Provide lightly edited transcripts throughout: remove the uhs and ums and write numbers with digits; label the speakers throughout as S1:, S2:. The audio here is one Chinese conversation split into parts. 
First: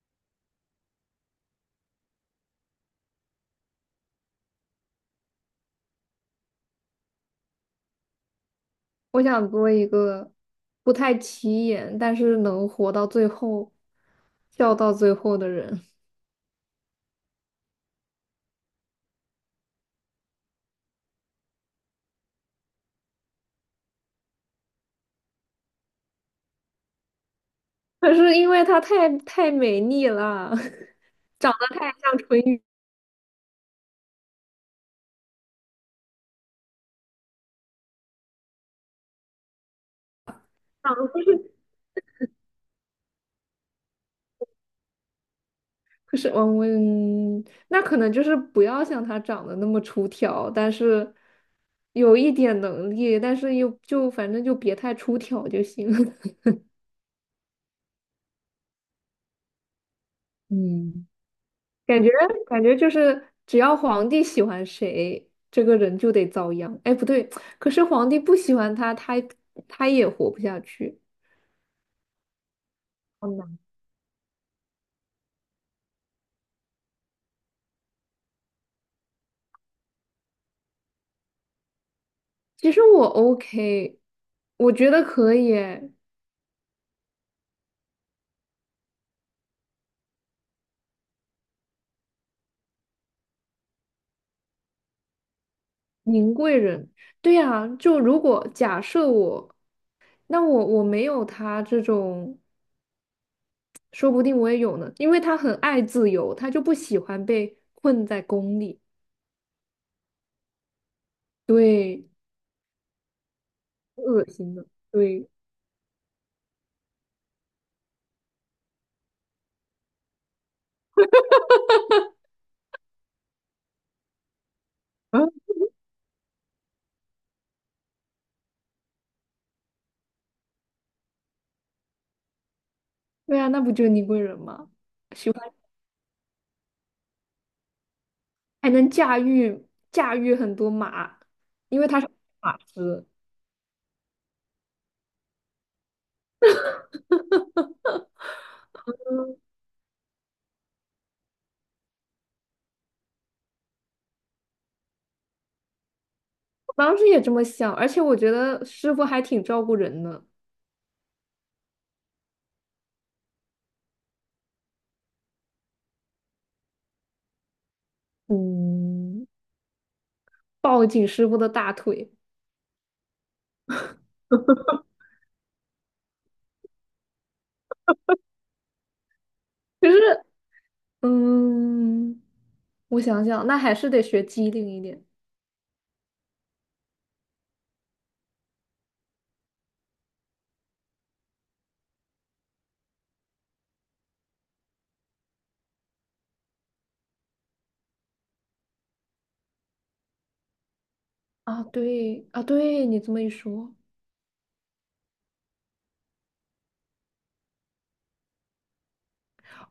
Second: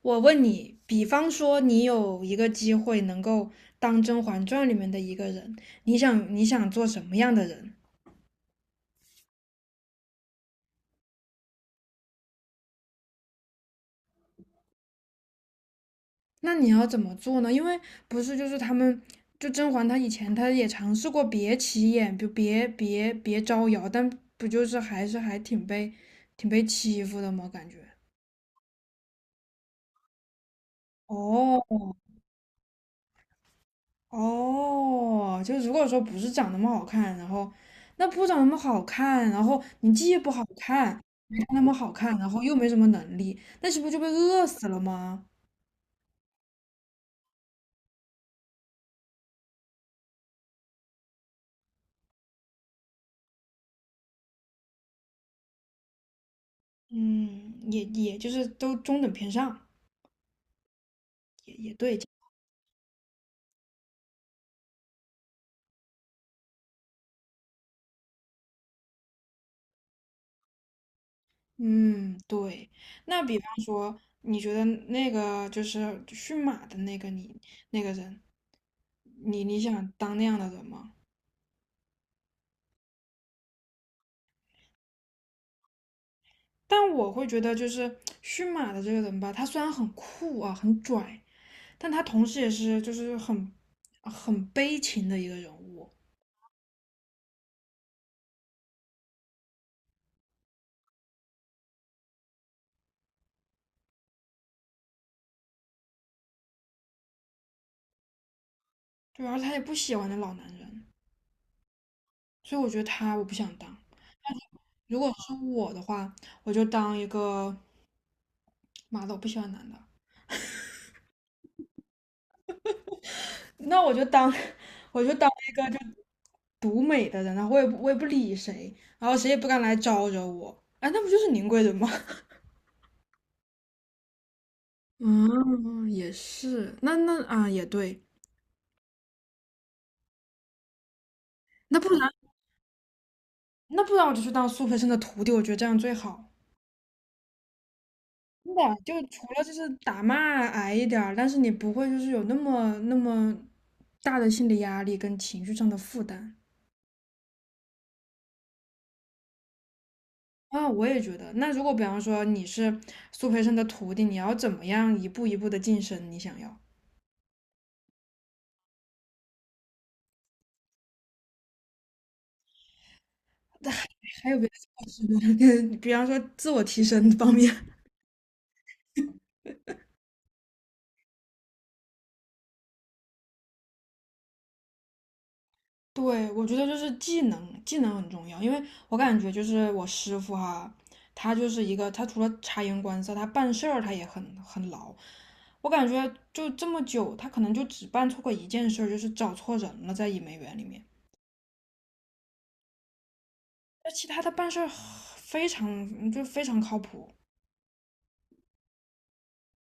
S1: 我问你，比方说你有一个机会能够当《甄嬛传》里面的一个人，你想做什么样的人？
S2: 我想做一个不太起眼，但是能活到最后、笑到最后的人。
S1: 那你要怎么做呢？因为不是就是他们，就甄嬛她以前她也尝试过别起眼，就别招摇，但不就是还是还挺被挺被欺负的吗？感觉。
S2: 可是因为她太美丽了，长
S1: 哦，
S2: 得太像淳于
S1: 哦，就如果说不是长那么好看，然后那不长那么好看，然后你既不好
S2: 丧
S1: 看，
S2: 了。
S1: 没那么好看，然后又没什么能力，那是不是就被饿死了吗？
S2: 可是，那可能就是不要像她长得那么出挑，但是有一点能力，但是又就反正就别太出挑就行。
S1: 嗯，也就是都中等偏上，
S2: 嗯。
S1: 也对。
S2: 感觉感觉就是只要皇帝喜欢谁，这个人就得遭殃。哎，不对，可是皇帝不喜欢他，他也活不下去。
S1: 嗯，对。那
S2: 好
S1: 比方
S2: 难。
S1: 说，你觉得那个就是驯马的那个你那个人，你想当那样的人吗？
S2: 其实我 OK，我觉得可以诶。
S1: 但我会觉得，就是驯马的这个人吧，他虽然很酷啊，很拽，但他同时也是就是很悲情的一个人物，
S2: 宁贵人，对呀，就如果假设我，那我没有他这种，说不定我也有呢，因为他很爱自由，他就不喜欢被困在宫里。
S1: 对，而他也不喜欢那老男人，
S2: 对，
S1: 所以我觉得他我不想当。
S2: 恶心的，
S1: 如果
S2: 对。
S1: 是我的话，我就当一个妈的，我不喜欢男的，那我就当 我就当
S2: 嗯，
S1: 一个就独美的人，然后我也不理谁，然后谁也不敢来招惹我，哎，那不就是宁贵人吗？
S2: 对啊，那不就是宁贵人吗？
S1: 嗯，也是，那啊，也对，
S2: 还能驾驭很多马，
S1: 那
S2: 因为
S1: 不
S2: 他
S1: 然，
S2: 是马师。
S1: 那不然，我就去当苏培盛的徒弟，我觉得这样最好。真的啊，就除了就是打骂挨一点儿，但是你不会就是有那么那么大的心理压力跟情绪上的负担
S2: 我当时也这么想，而且我觉得师傅还挺照顾人的，
S1: 啊，我也觉得。那如果比方说你是苏培盛的徒弟，你要怎么样一步一步的晋升？你想要
S2: 嗯，抱紧师傅的大腿。
S1: 还有别的 方式吗？比方说自我提升方面。
S2: 可是，嗯，我想想，那还是得学机灵一点
S1: 对，我觉得就是技能很重要，因为我感觉就是我师傅哈，他就是一个，他除了察言观色，他办事儿他也很牢。我感觉就这么久，他可能就只办错过一件事儿，就是找错人了，在伊梅园里面。
S2: 啊。对啊，对你这么一说，
S1: 那其他他办事儿非常靠谱。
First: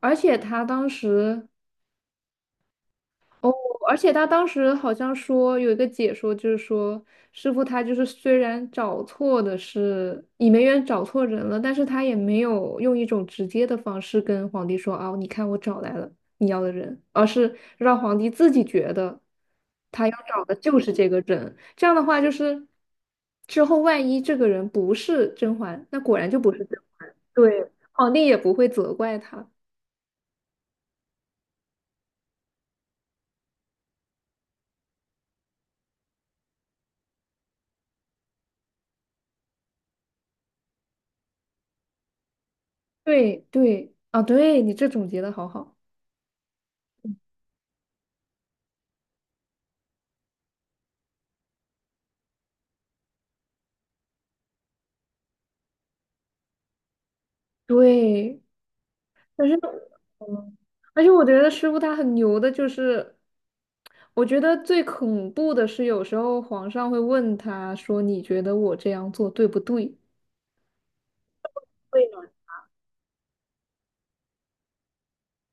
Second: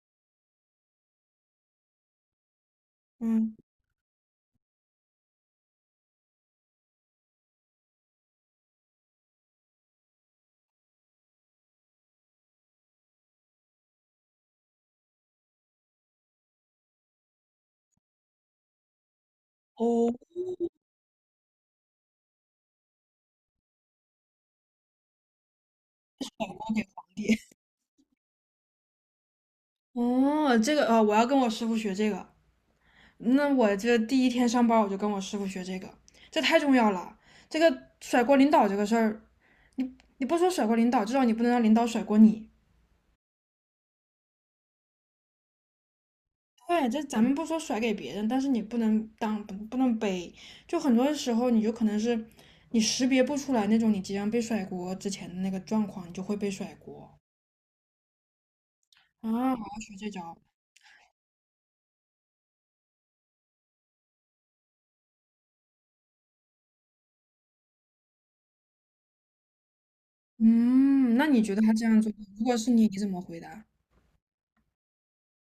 S2: 而且他当时哦，
S1: 嗯，
S2: 而且他当时好像说有一个解说，就是说师傅他就是虽然找错的是倚梅园找错人了，但是他也没有用一种直接的方式跟皇帝说啊，你看我找来了你要的人，而是让皇帝自己觉得他
S1: 哦，
S2: 要找的就是这个人。这样的话，就是之后万一这个人不是甄嬛，那果然就不是甄嬛，对，皇帝也不会责怪他。
S1: 哦，这个，我要跟我师傅学这个。那我这第一天上班，我就跟我师傅学这个，这太重要了。这个甩锅领导这个事儿，你不说甩锅领导，至少你不能让领导甩锅你。
S2: 对对，啊，对你这总结的好好。
S1: 对，这咱们不说甩给别人，但是你不能当不能背。就很多时候，你就可能是你识别不出来那种你即将被甩锅之前的那个状况，你就会被甩锅
S2: 对，
S1: 啊！我
S2: 但是，
S1: 要学这招。
S2: 嗯，而且我觉得师傅他很牛的，就是我觉得最恐怖的是，有时候皇上会问他说："你觉得我这样做对不对？"
S1: 嗯，那你觉得他这样
S2: 对
S1: 做，
S2: 呢。
S1: 如果是你，你怎么回答？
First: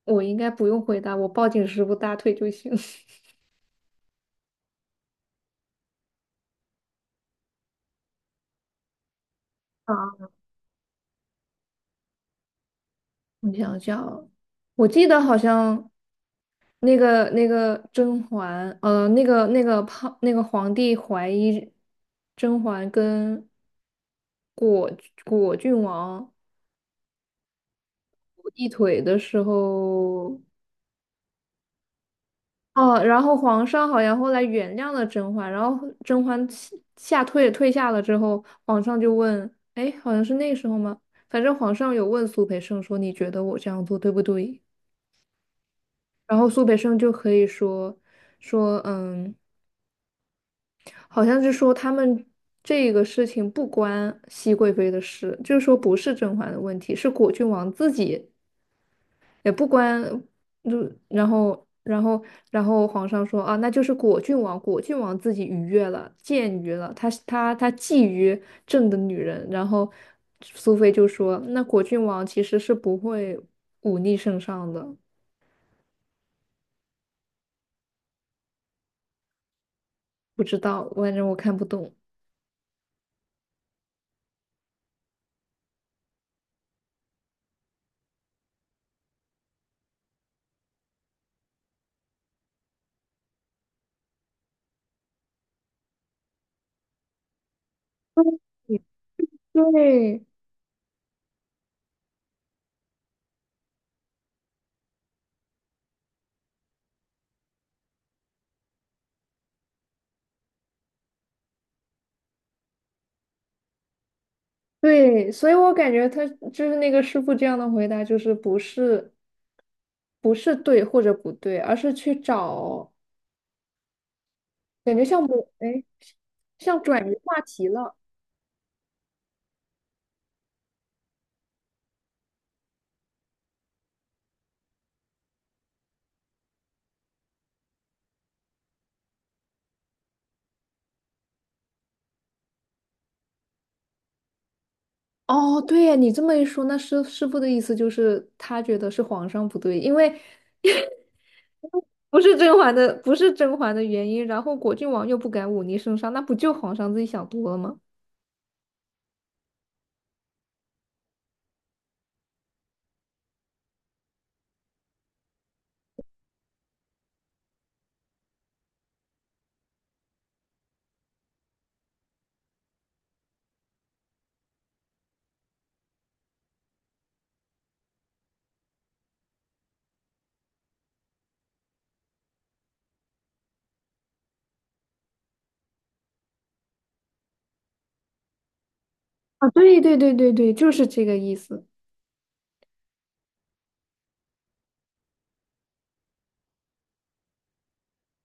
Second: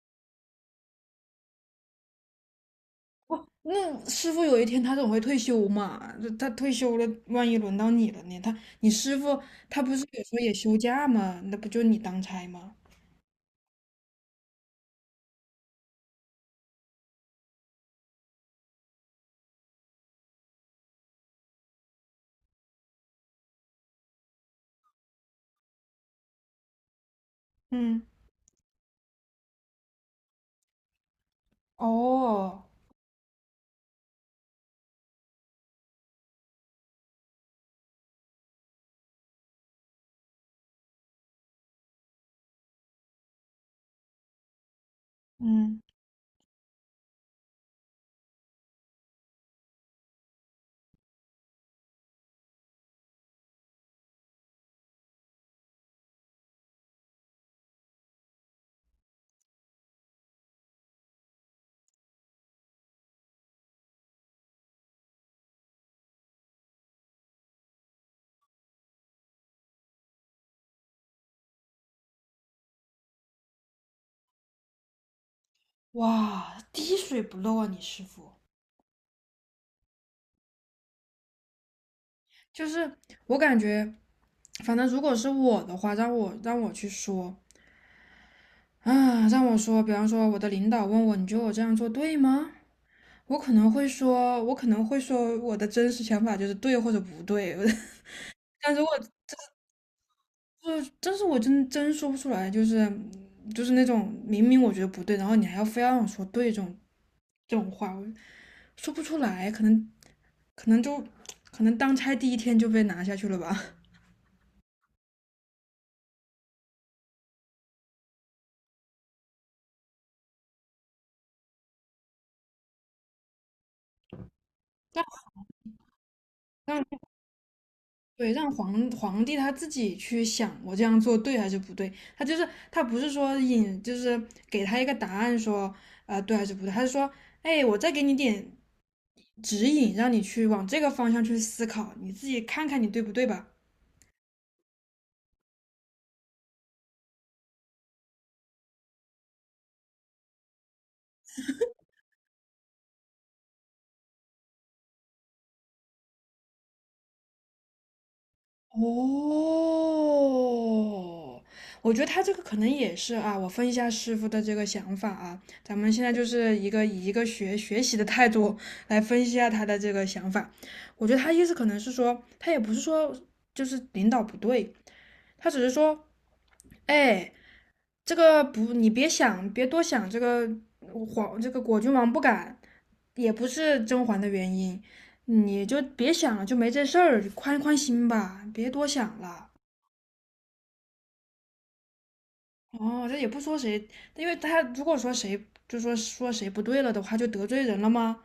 S2: 我应该不用回答，我抱紧师傅大腿就行。
S1: 那师傅有一天他总会退休嘛，就他退休了，万一轮到你了呢？你师傅他不是有
S2: 啊，
S1: 时候也休假吗？那不就你当差吗？
S2: 我想想，我记得好像那个甄嬛，那个那个胖那个皇帝怀疑甄嬛跟果果郡王。
S1: 嗯，
S2: 一腿的时候，
S1: 哦，
S2: 哦，然后皇上好像后来原谅了甄嬛，然后甄嬛下下退退下了之后，皇上就问，哎，好像是那个时候吗？反正皇上有问苏培盛说，你觉得我这样做对不对？
S1: 嗯。
S2: 然后苏培盛就可以说，嗯，好像是说他们这个事情不关熹贵妃的事，就是说不是甄嬛的问题，是果郡王自己也不关，就然后皇上说啊，那就是果郡王，果郡王自己逾越了，僭越了，他觊觎朕的女人，然后苏菲就说，那果郡王其实是不会忤逆圣上的，
S1: 哇，滴水不漏啊，你师傅。
S2: 不知道，反正我看不懂。
S1: 就是我感觉，反正如果是我的话，让我去说啊，让我说，比方说我的领导问我，你觉得我这样做对吗？我可能会说，我的真实想法就是对或者不对。但如果
S2: 对对
S1: 就是，但是我真说不出来，就是那种明明我觉得不对，然后你还要非要让我说对这种话，我说不出来，可能就可能当差第一天就被拿下去了吧。
S2: 对，所以我感觉他就是那个师傅这样的回答，就是不是对或者不对，而是去找感觉像
S1: 让
S2: 我，哎，像
S1: 让
S2: 转移话题了。
S1: 对让皇帝他自己去想，我这样做对还是不对？他不是说引，就是给他一个答案说对还是不对？他是说，哎，我再给你点指引，让你去往这个方向去思考，你自己看看你对不对吧？
S2: 哦，对呀，你这么一说，那师傅的意思就是他觉得是皇上不对，因为不是甄嬛的原因，然后果郡王又不敢忤逆圣上，那不就皇上自己想多了吗？
S1: 哦，我觉得他这个可能也是啊，我分一下师傅的这个想法啊，咱们现在就是以一个学习的态度来分析一下他的这个想法。我觉得他意思可能是说，他也不是说就是领导不对，他只是说，哎，这个不，你别想，别多想，这个果郡王不敢，也不是甄嬛的原因，你就别想了，就没这事儿，宽宽心吧，别多想
S2: 啊，
S1: 了。
S2: 对，就是这个意思。
S1: 哦，这也不说谁，因为他如果说谁就说谁不对了的话，就得罪人了吗？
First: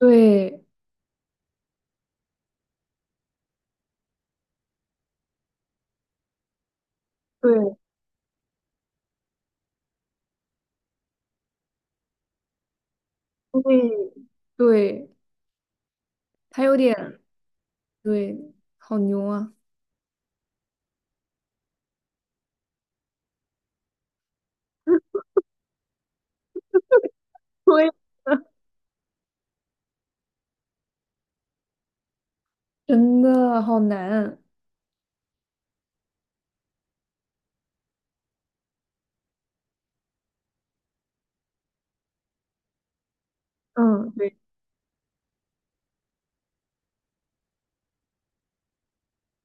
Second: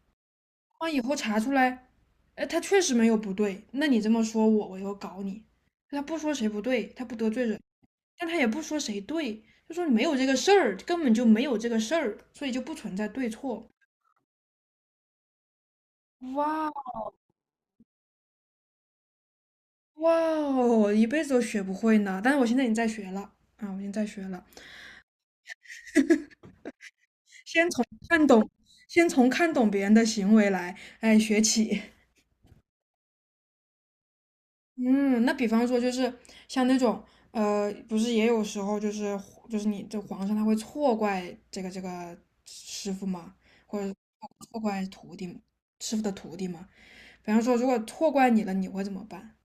S2: 对
S1: 万一以后查出来，哎，他确实没有不对，那你这么说我，我又搞你。他不说谁不对，他不得罪人，
S2: 对
S1: 但他也不说谁对，就说没有这个事儿，根本就没有这个事儿，所以就不存在对错。
S2: 对对，他有
S1: 哇
S2: 点对，好牛啊！
S1: 哇哦，一辈子都学不会呢。但是我现在已经在学了啊，我已经在学了，先从
S2: 对，
S1: 看懂，先从看懂别人的行为来，哎，学起。
S2: 真的好难。
S1: 嗯，那比方说就是像那种不是也有时候就是你这皇上他会错怪这个师傅嘛，或者
S2: 嗯，对。
S1: 错怪徒弟嘛，师傅的徒弟嘛。比方说，如果错怪你了，你会怎么办？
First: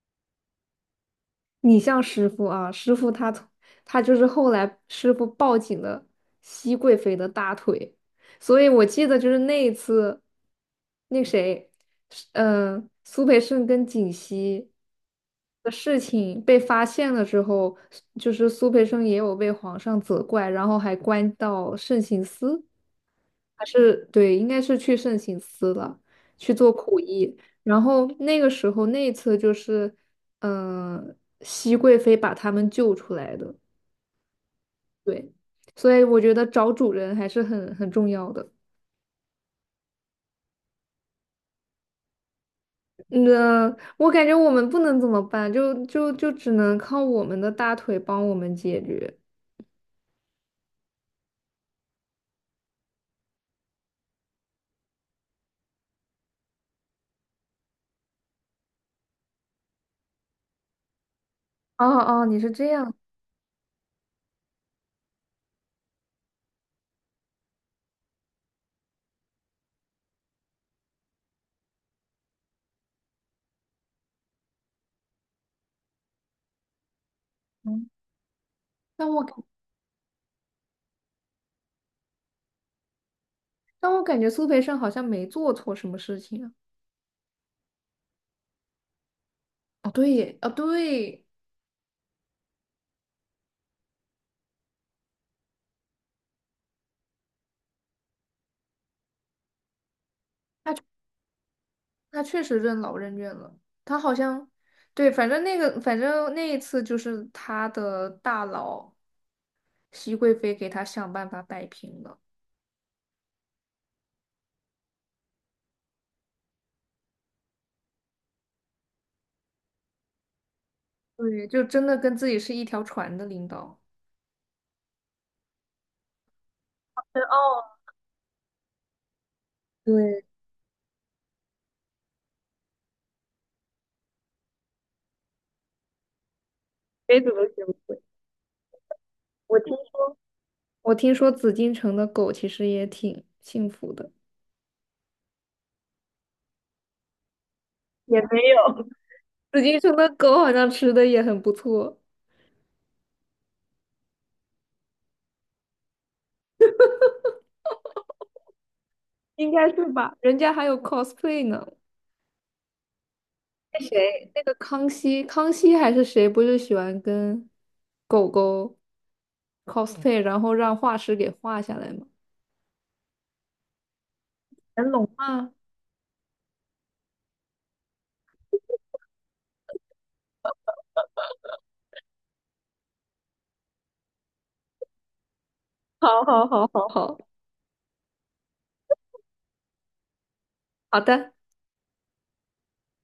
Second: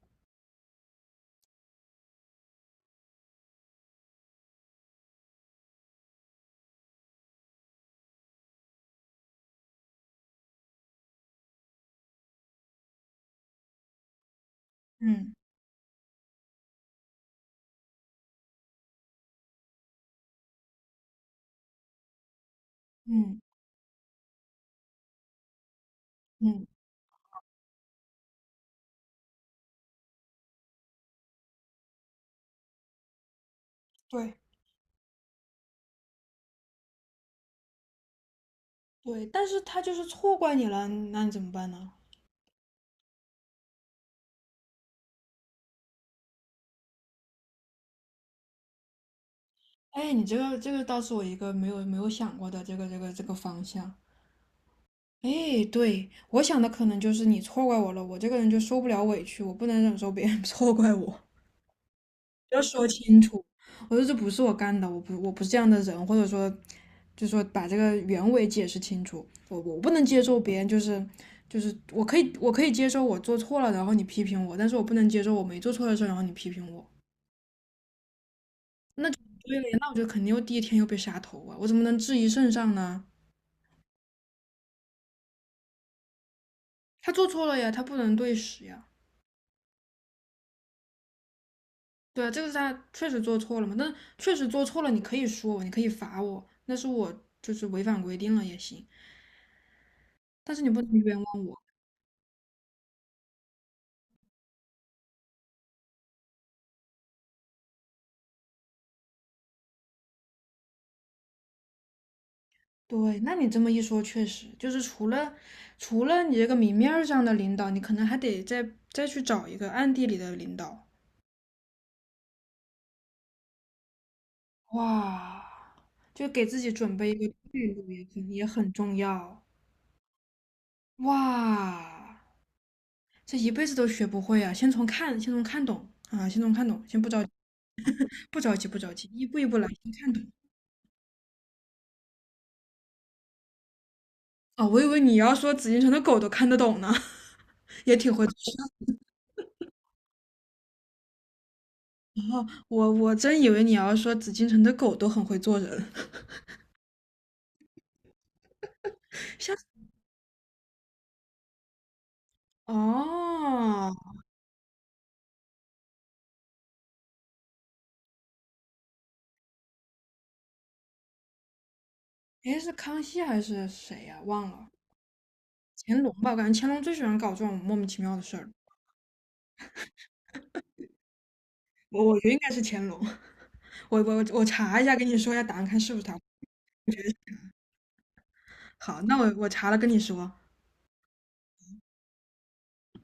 S2: 你像师傅啊，师傅他从他就是后来师傅抱紧了熹贵妃的大腿，所以我记得就是那一次，那谁，苏培盛跟槿汐
S1: 嗯
S2: 的事情被发现了之后，就是苏培盛也有被皇上责怪，然后还关到慎刑司。
S1: 嗯
S2: 还是对，应该是去圣心司了，去
S1: 嗯，
S2: 做苦役。然后那个时候那一次就是，嗯、熹贵妃把他们救出来的。
S1: 对
S2: 对，所以我觉得找主人还是很重要的。
S1: 对，但是他就是错怪你了，那你怎么办呢？
S2: 那我感觉我们不能怎么办，就只能靠我们的大腿帮我们解决。
S1: 哎，你这个倒是我一个没有想过的这个方向。哎，对，我想的可能就是你错怪我了，我这个人就受不了委屈，我不能忍受别人 错怪我，
S2: 哦哦，你是
S1: 要
S2: 这
S1: 说
S2: 样，
S1: 清楚，我说这不是我干的，我不是这样的人，或者说，就说把这个原委解释清楚，我不能接受别人就是我可以接受我做错了，然后你批评我，但是我不能接受我没做错的事儿然后你批评我。
S2: 嗯，但我感
S1: 对了呀，那我就肯定又第一天又被杀头啊，我怎么能质疑圣上呢？
S2: 但我感觉苏培盛好像没做错什么事情啊。
S1: 他做错了呀，他不能对时呀。
S2: 哦，对耶，
S1: 对，啊，这个是他确实做错了嘛，但确实做错了，你可以说我，你可以罚我，那是我就是违反规定了也行，但是你不能冤枉我。
S2: 他确实任劳任怨了。他好像，对，反正那一次就是他的大佬熹贵妃给他想办法摆平了。
S1: 对，那你这么一说，确实就是除了你这个明面儿上的领导，你可能还得再去找一个暗地里的领导。
S2: 对，就真的跟自己是一条船的领导。
S1: 哇，就给自己准备一个
S2: 哦，
S1: 退路也很重要。
S2: 对，
S1: 哇，这一辈子都学不会啊！先从看懂啊，先从看懂，先不
S2: 谁
S1: 着急，
S2: 怎么学不会，
S1: 不着急，不着急，一步一步
S2: 我
S1: 来，
S2: 听
S1: 先看懂。
S2: 我听说紫禁城的狗其实也挺幸福的，
S1: 哦，我以为你要说紫禁城的狗都看得懂呢，也挺
S2: 也
S1: 会做
S2: 没
S1: 人。
S2: 有，紫禁城的狗好像吃的也很不错，
S1: 我真以为你要说紫禁城的狗都很会做人，
S2: 应
S1: 像
S2: 该是吧？人家还有 cosplay 呢。那
S1: 哦，
S2: 谁，那个康熙，康熙还是谁，不是喜欢跟狗狗 cosplay，然后让画师给画下来吗？
S1: 诶，是康熙还是谁呀、忘了，
S2: 乾隆吗？
S1: 乾隆吧？我感觉乾隆最喜欢搞这种莫名其妙的事儿。我觉得应该是乾隆，我查一下，跟你说一下答案，看是不是他。
S2: 好好好好好，
S1: 好，那我查了跟你说。
S2: 好的。